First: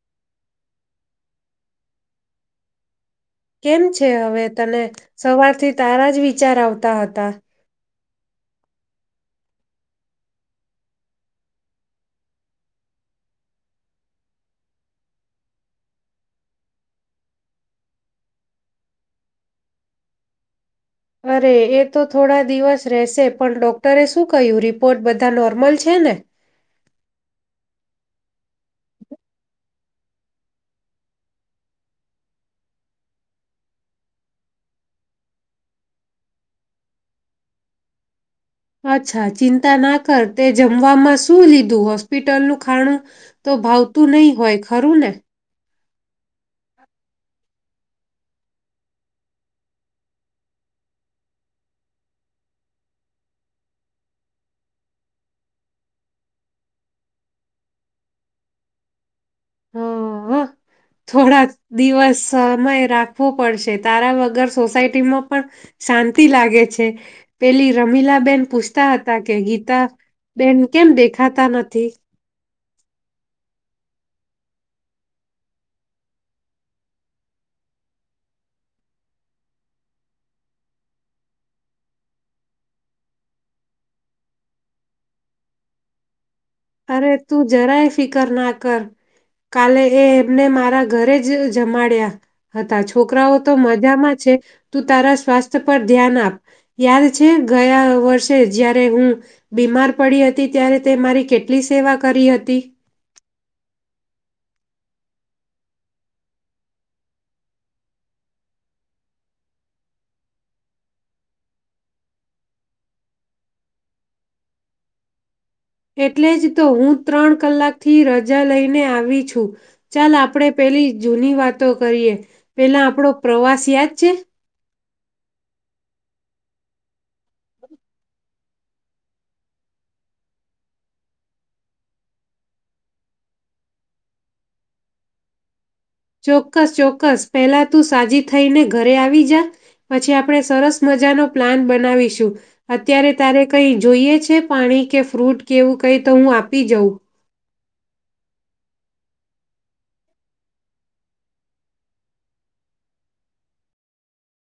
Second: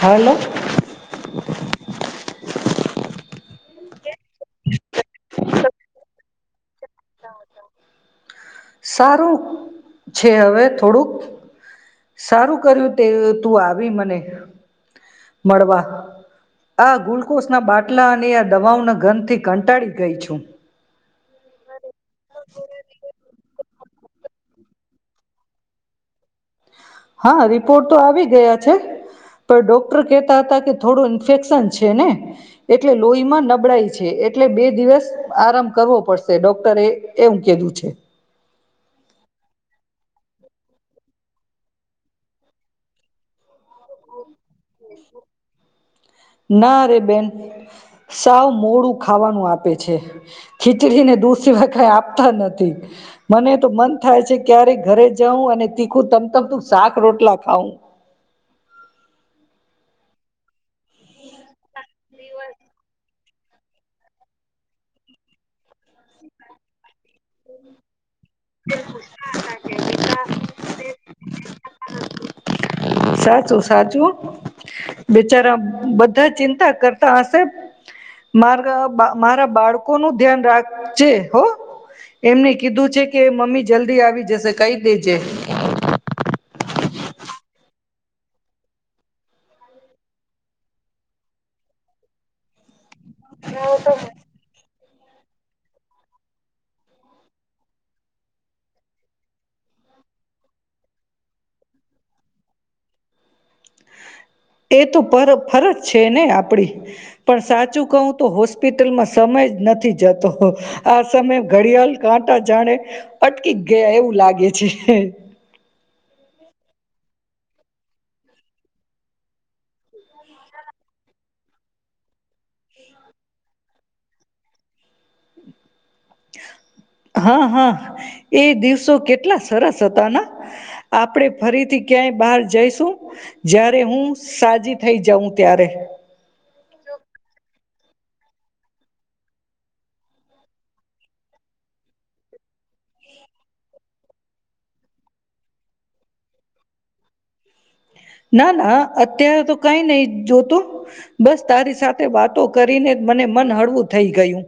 Hello. કેમ છે હવે તને સવારથી તારા જ વિચાર આવતા હતા. સારું છે હવે થોડુંક સારું કર્યું તે તું આવી મને મળવા આ ગ્લુકોઝ ના બાટલા અને આ દવાઓના ઘર થી કંટાળી ગઈ છું. અરે એ. તો થોડા દિવસ રહેશે. પણ ડોક્ટરે શું કહ્યું રિપોર્ટ બધા નોર્મલ છે ને. હા રિપોર્ટ તો આવી ગયા છે. પણ ડોક્ટર કેતા હતા કે થોડો ઇન્ફેક્શન છે ને એટલે લોહીમાં નબળાઈ છે એટલે બે દિવસ આરામ કરવો પડશે ડોક્ટરે એવું કધું છે. અચ્છા ચિંતા ના કર તે જમવામાં શું લીધું હોસ્પિટલનું ખાણું તો ભાવતું નહી હોય. ખરું ને ના રે બેન સાવ મોડું ખાવાનું આપે છે ખીચડીને દૂધ સિવાયે કઈ આપતા નથી મને તો મન થાય છે ક્યારેય ઘરે જઉં અને તીખું તમ તમતું શાક રોટલા ખાવું. હા હા. થોડાક દિવસ સમય રાખ. પડશે તારા વગર સોસાયટીમાં પણ શાંતિ લાગે છે પેલી રમીલા. બેન પૂછતા હતા કે ગીતા, બેન કેમ દેખાતા નથી. નથી. સાચું સાચું, બીચારા બધા ચિંતા કરતા હશે, મારા મારા બાળકો નું ધ્યાન રાખજે હો, એમને કીધું છે કે મમ્મી જલ્દી આવી જશે કઈ દેજે. અરે તું જરાય ફિકર ના કર, કાલે એ એમને મારા ઘરે જ જમાડ્યા હતા. છોકરાઓ તો મજામાં છે. તું તારા સ્વાસ્થ્ય પર ધ્યાન આપ, યાદ છે ગયા વર્ષે જ્યારે હું બીમાર પડી હતી ત્યારે તે મારી કે લી સેવા કરી હતી. એ તો ફરજ છે ને આપડી, પણ સાચું કહું તો હોસ્પિટલમાં સમય જ નથી જતો, આ સમય ઘડિયાળ કાંટા જાણે, અટકી ગયા એવું લાગે છે. એટલે જ તો હું ત્રણ કલાકથી રજા લઈને આવી છું, ચાલ આપણે પેલી જૂની વાતો કરીએ, પહેલા આપણો પ્રવાસ યાદ છે? હા હા, એ દિવસો કેટલા સરસ હતાના, આપડે ફરીથી ક્યાંય બહાર જઈશું, જારે હું સાજી થઈ જાઉં ત્યારે. ચોક્કસ ચોક્કસ પહેલા તું સાજી થઈને ઘરે આવી જા, પછી આપણે સરસ મજાનો પ્લાન બનાવીશું, અત્યારે તારે કઈ જોઈએ છે પાણી કે ફ્રૂટ કેવું કંઈ તો હું આપી જાઉં. ના ના અત્યારે તો કઈ નહી જોતું, બસ તારી સાથે વાતો કરીને જ મને મન હળવું થઈ ગયું,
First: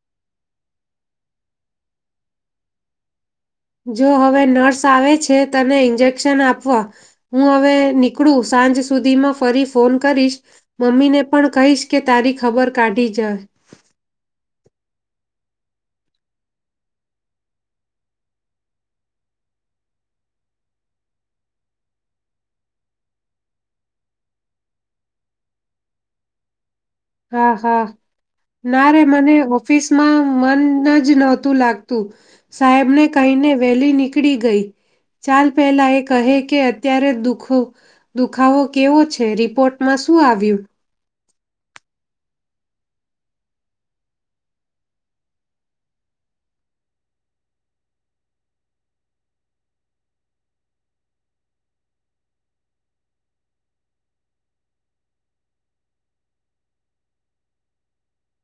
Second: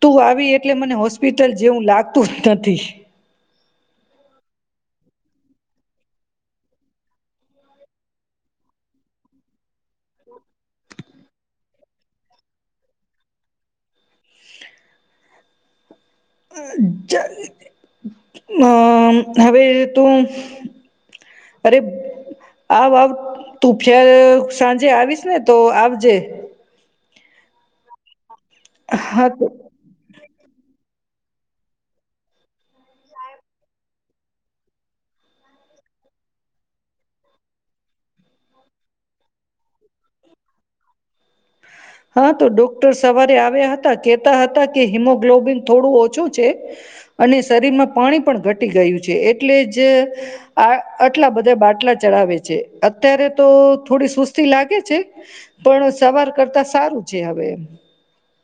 તું આવી એટલે મને હોસ્પિટલ જેવું લાગતું જ નથી. જો હવે નર્સ આવે છે તને ઇન્જેક્શન આપવા, હું હવે નીકળું સાંજ સુધીમાં ફરી ફોન કરીશ, મમ્મીને પણ કહીશ કે તારી ખબર કાઢી જાય. અમ હવે તું, અરે આવ આવ તું ફર સાંજે આવીશ ને તો આવજે. હા હા. ના રે હા મને તો ઓફિસ માં મન જ નહોતું લાગતું, સાહેબ ને કહીને વેલી નીકળી ગઈ, ચાલ પહેલા એ કહે કે અત્યારે દુખો, દુખાવો કેવો છે રિપોર્ટમાં શું આવ્યું? હા તો ડોક્ટર સવારે આવ્યા હતા કેતા હતા કે હિમોગ્લોબિન થોડું ઓછું છે, અને શરીરમાં પાણી પણ ઘટી ગયું છે એટલે જ, આ આટલા બધા બાટલા ચડાવે છે અત્યારે તો થોડી સુસ્તી લાગે છે, પણ સવાર કરતા સારું છે હવે એમ.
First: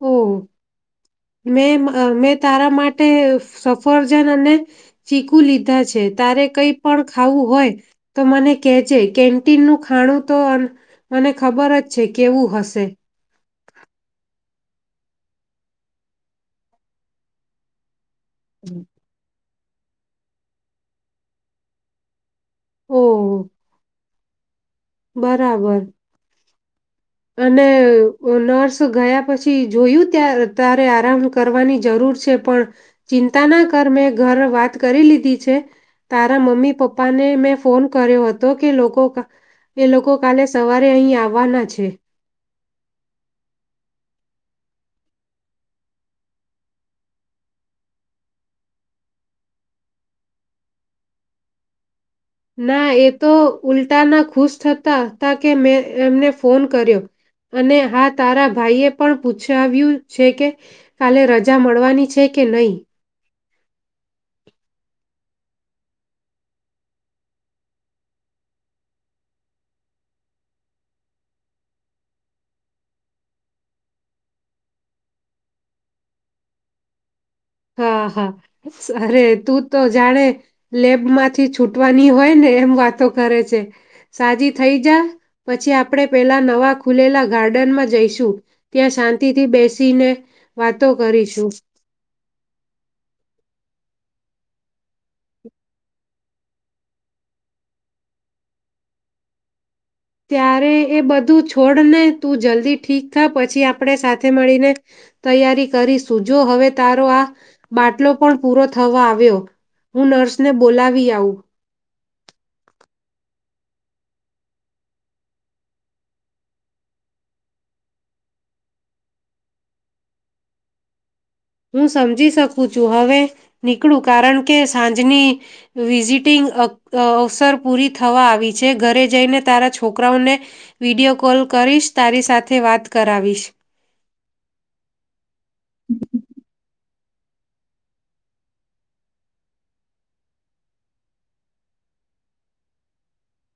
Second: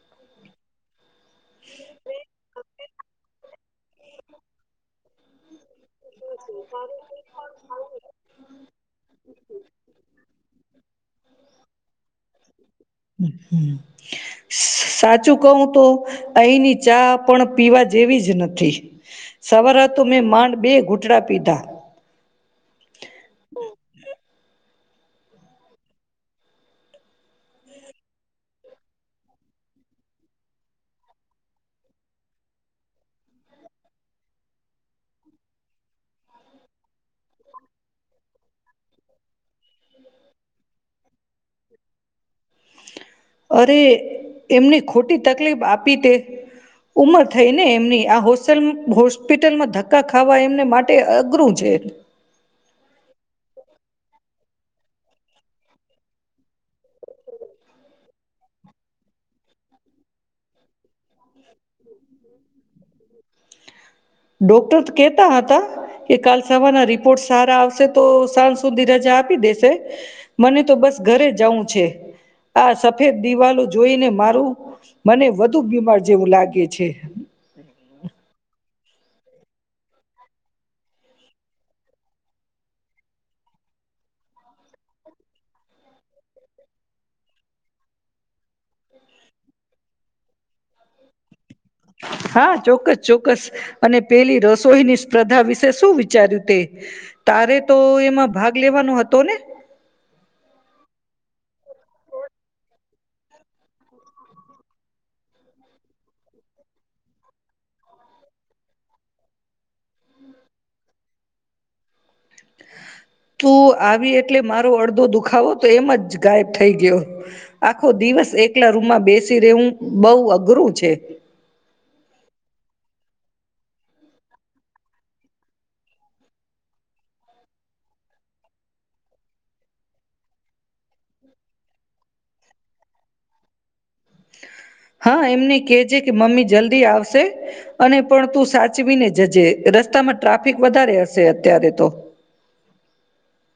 ઓ મે મેં તારા માટે સફરજન અને, ચીકુ લીધા છે. તારે કઈ પણ ખાવું હોય, તો મને કેજે કેન્ટીન નું ખાણું તો મને ખબર જ છે કેવું હશે. હમ હા. સાચું કહું તો, અહીંની ચા પણ પીવા જેવી જ નથી. સવલતુ મે માંડ બે ઘુટડા પીધા ઓ. બરાબર. અને નર્સ ગયા પછી જોયું ત્યા તારે આરામ કરવાની જરૂર છે પણ, ચિંતા ના કર મેં ઘર વાત કરી લીધી છે, તારા મમ્મી પપ્પાને મેં ફોન કર્યો હતો કે લોકો એ, લોકો કાલે સવારે અહીં આવવાના છે. અરે એમની ખોટી તકલીફ આપી તે, ઉંમર થઈને એમની આ હોસ્પિટલમાં ધક્કા ખાવા એમને માટે અઘરું છે. ના એ તો ઉલટા ના ખુશ થતા હતા કે મેં એમને ફોન કર્યો, અને હા તારા ભાઈ એ પણ પૂછાવ્યું છે કે, કાલે રજા મળવાની છે કે નહી. ડોક્ટર કેતા હતા કે કાલ સવારના રિપોર્ટ સારા આવશે તો સાંજ સુધી રજા આપી દેશે, મને તો બસ ઘરે જવું છે, આ સફેદ દિવાલો જોઈને મારું મને વધુ બીમાર જેવું લાગે છે. હા હા. અરે તું તો જાણે, લેબમાંથી છૂટવાની હોય ને એમ વાતો કરે છે, સાજી થઈ જા પછી આપણેે પેલા નવા ખુલેલા ગાર્ડનમાં જઈશું, ત્યાં શાંતિ થી બેસીને વાતો કરીશું. હા ચોક્કસ ચોક્કસ, અને પેલી રસોઈની સ્પર્ધા વિશે શું વિચાર્યું તે, તારે તો એમાં ભાગ લેવાનો હતો ને. ત્યારે એ બધું છોડને તું જલ્દી ઠીક થા પછી આપણે સાથે મળીને, તૈયારી કરીશું જો હવે તારો આ, બાટલો પણ પૂરો થવા આવ્યો હું નર્સને બોલાવી આવું. તું આવી એટલે મારો અડધો દુખાવો તો એમ જ ગાયબ થઈ ગયો, આખો દિવસ એકલા રૂમમાં બેસી રહેેવું બહ અઘરું છે. હું સમજી શકું છું હવે, નીકળું કારણ કે સાંજની વિઝિટિંગ અવસર પૂરી થવા આવી છે, ઘરે જઈને તારા છોકરાઓને વિડિયો કોલ કરીશ તારી સાથે વાત કરાવીશ. હા. એમને કેહે છે કે મમ્મી જલ્દી આવશે. અને પણ તું સાચવીને જજે રસ્તામાં ટ્રાફિક વધારે હશે અત્યારે તો.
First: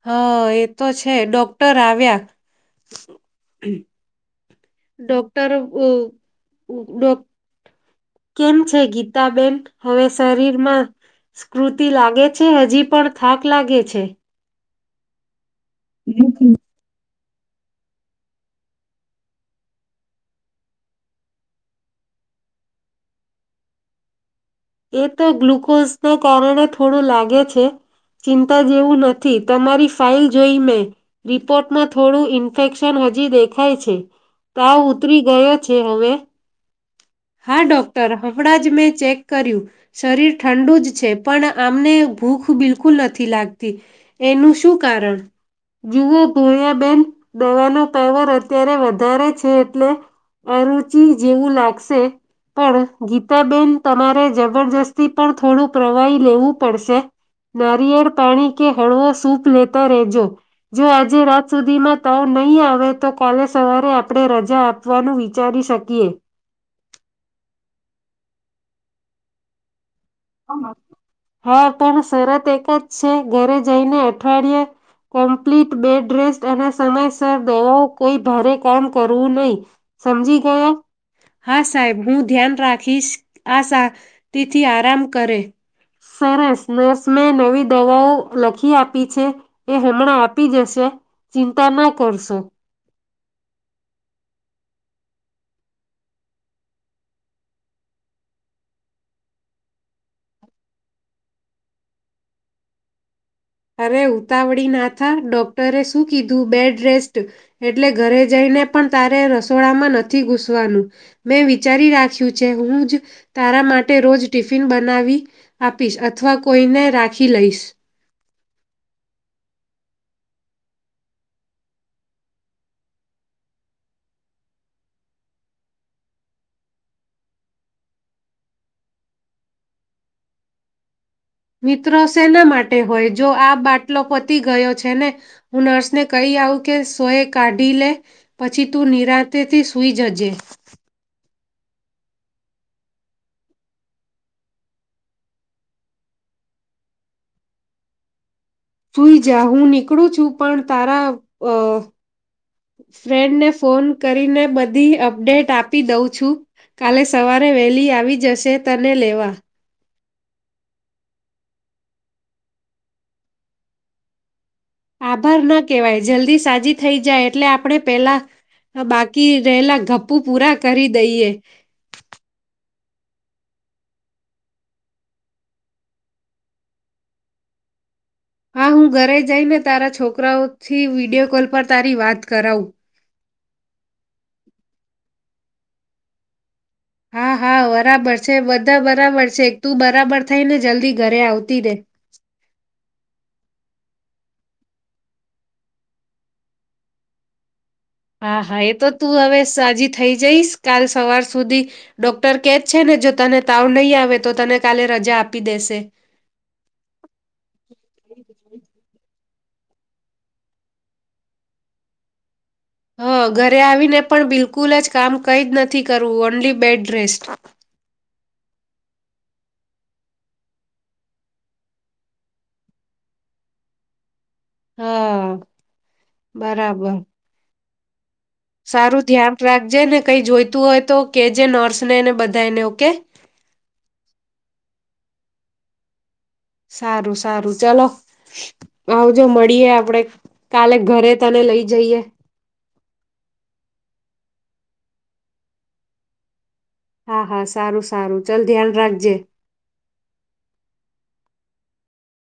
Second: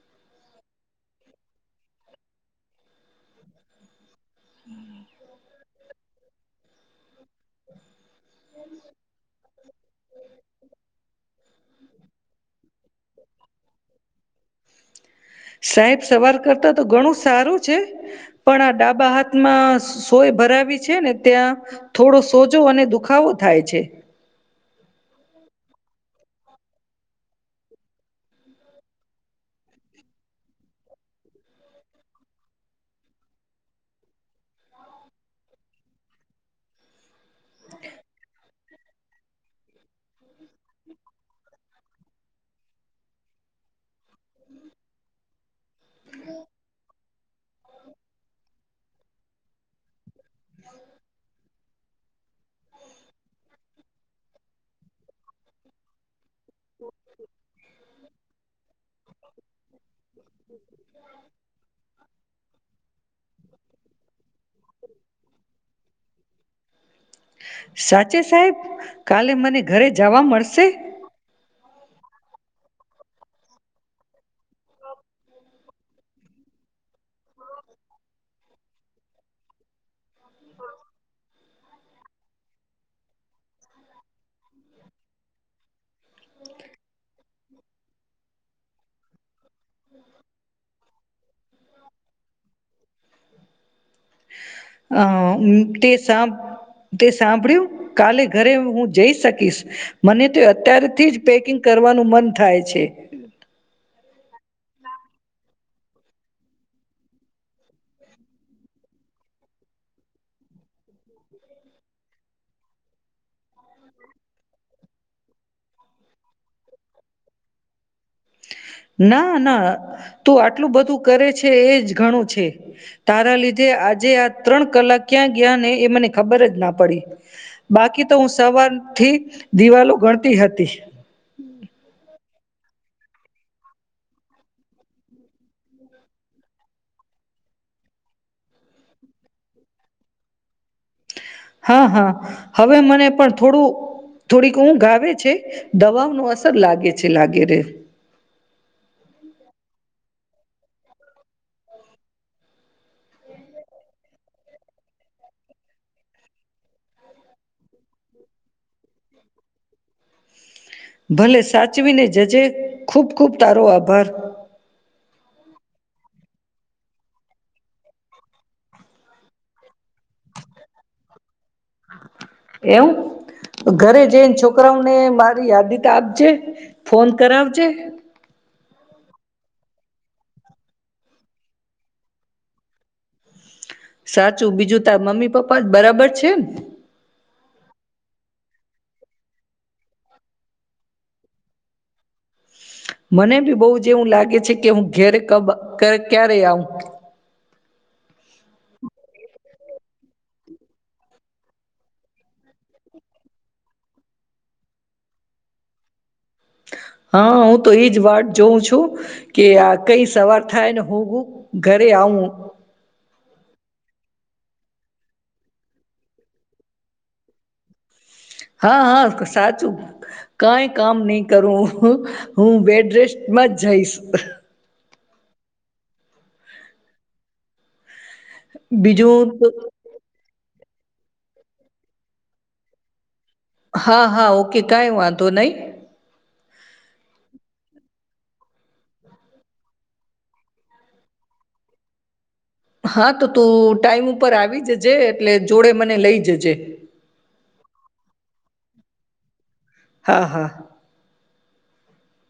હા એ તો છે ડોક્ટર આવ્યા ડોક્ટર ડોક કેમ છે ગીતાબેન હવે શરીરમાં સ્કૃતિ લાગે છે હજી પણ થાક લાગે છે સાહેબ સવાર બિલકુલ કરતા તો ઘણું સારું છે પણ આ ડાબા હાથમાં સોય ભરાવી છે ને ત્યાં થોડો સોજો અને દુખાવો થાય છે એ તો ગ્લુકોઝના કારણે થોડું લાગે છે ચિંતા જેવું નથી તમારી ફાઇલ જોઈ મેં રિપોર્ટમાં થોડું ઈન્ફેક્શન હજી દેખાય છે તાવ ઉતરી ગયો છે હવે હા ડૉક્ટર હમણાં જ મેં ચેક કર્યું શરીર ઠંડુ જ છે પણ આમને ભૂખ બિલકુલ નથી લાગતી એનું શું કારણ જુઓ ભોરયાબેન દવાનો પાવર અત્યારે વધારે વધારે છે એટલે અરુચિ જેવું લાગશે પણ ગીતાબેન તમારે જબરજસ્તી પર થોડું પ્રવાહી લેવું પડશે નારિયેળ પાણી કે હળવો સૂપ લેતા રેજો જો આજે રાત સુધીમાં તાવ નહી આવે તો કાલે સવારે આપણે રજા આપવાનું વિચારી શકીએ સાચે સાહેબ કાલે મને ઘરે જવા હા મળશે હા પણ શરત એક જ છે ઘરે જઈને અઠવાડિયાે કમ્પ્લીટ બેડ રેસ્ટ અને સમયસર દવાઓ કોઈ ભારે કામ કરવું નહી સમજી ગયો હા સાહેબ હું ધ્યાન રાખીશ આ તેથી આરામ સરસ નર્સ નવી દવાઓ લખી આપી છે એ હમણાં આપી જશે ચિંતા ના કરશો હ તે સાંભ તે સાંભળ્યું કાલે ઘરે હું જઈ શકીશ મને તો અત્ય્યારેથી જ પેકિંગ કરવાનું મન થાય છે તારે ઉતાવળી નાથા ડૉક્ટરે શું કીધું બેડ રેસ્ટ એટલે ઘરે જઈને પણ તારે રસોડામાં નથી ઘૂસવાનું મેં વિચારી રાખ્યું છે હું જ તારા માટે રોજ ટિફિન બનાવી આપીશ અથવા કોઈને રાખી લઈશ ના ના તું આટલું બધું કરે છે એ જ ઘણું છે તારા લીધે આજે આ ત્રણ કલાક ક્યાં ગયા ને એ મને ખબર જ ના પડી બાકી તો હું સવાર થી દિવાલો ગણતી હતી મિત્રો શેના માટે હોય જો આ બાટલો પતી ગયો છે ને હું નર્સને કહી આવું કે સોય કાઢી લે પછી તું નિરાંતેથી સૂઈ જજે હા હા હવે મને પણ થોડું થોડીક ઊંધ આવે છે દવાઓ ન અસર લાગે છે લાગે રે સુઈ જા હું. નીકળું છું પણ તારા અ ફ્રેન્ડને ફોન કરીને બધી અપડેટ આપી દઉં છું કાલે સવારે વેલી આવી જશે તને લેવા. ભલે સાચવીને જજે ખૂબ ખૂબ તારો આભાર. આભાર ના કેહેવાય જલ્દી સાજી થઈ જાય એટલે આપણે પેલા બાકી રહેલા ગપ્પુ પૂરા કરી દઈએ. એવુ ઘરે જઈને છોકરાઓને મારી યાદીત આપજે ફોન કરાવજે. હા હું ઘરે જઈને તારા છોકરાઓથી વિડિયો કોલ પર તારી વાત કરાવું. સાચું બીજું તાર મમ્મી પપ્પા જ બરાબર છે ને. હા હા બરાબર છે બધા બરાબર છે એક તું બરાબર થઈ ને જલ્દી ઘરે આવતી રે. મને બી બહુ જ એવું લાગે છે કે હું ઘેરે કબ ક્યારે આવ. હા હા એ તો તું હવે સાજી થઈ જઈશ કાલ સવાર સુધી ડોક્ટર કેજ છે ને જો તને તાવ નહીં આવે તો તને કાલે રજા આપી દેશે. હા હું તો એજ વાત જોઉં છું કે આ કઈ સવાર થાય ને હું ઘરે આવું. હં ઘરે આવીને પણ બિલકુલ જ કામ કંઈ જ નથી કરવું ઓનલી બેડરેસ્ટ. હા હા સાચું કઈ કામ નઈ કરું હું બેડરેસ્ટમાં જ જઈશ. હા બરાબર. સારું બીજું ધ્યાન તો રાખજે ને કઈ જોઈ. તું હોય તો કે જે નર્સ નેને બધાને ઓકે. હા હા ઓકે કઈ વાંધો નહી. સારું સારું ચલો આવજો મળીએ આપડે કાલે ઘરે તને લઈ જઈએ. હા તો તું ટાઈમ ઉપર આવી જજે એટલે જોડે મને લઈ જજે. હા હા સારું સારું ચાલ ધ્યાન રાખજે. હા હા.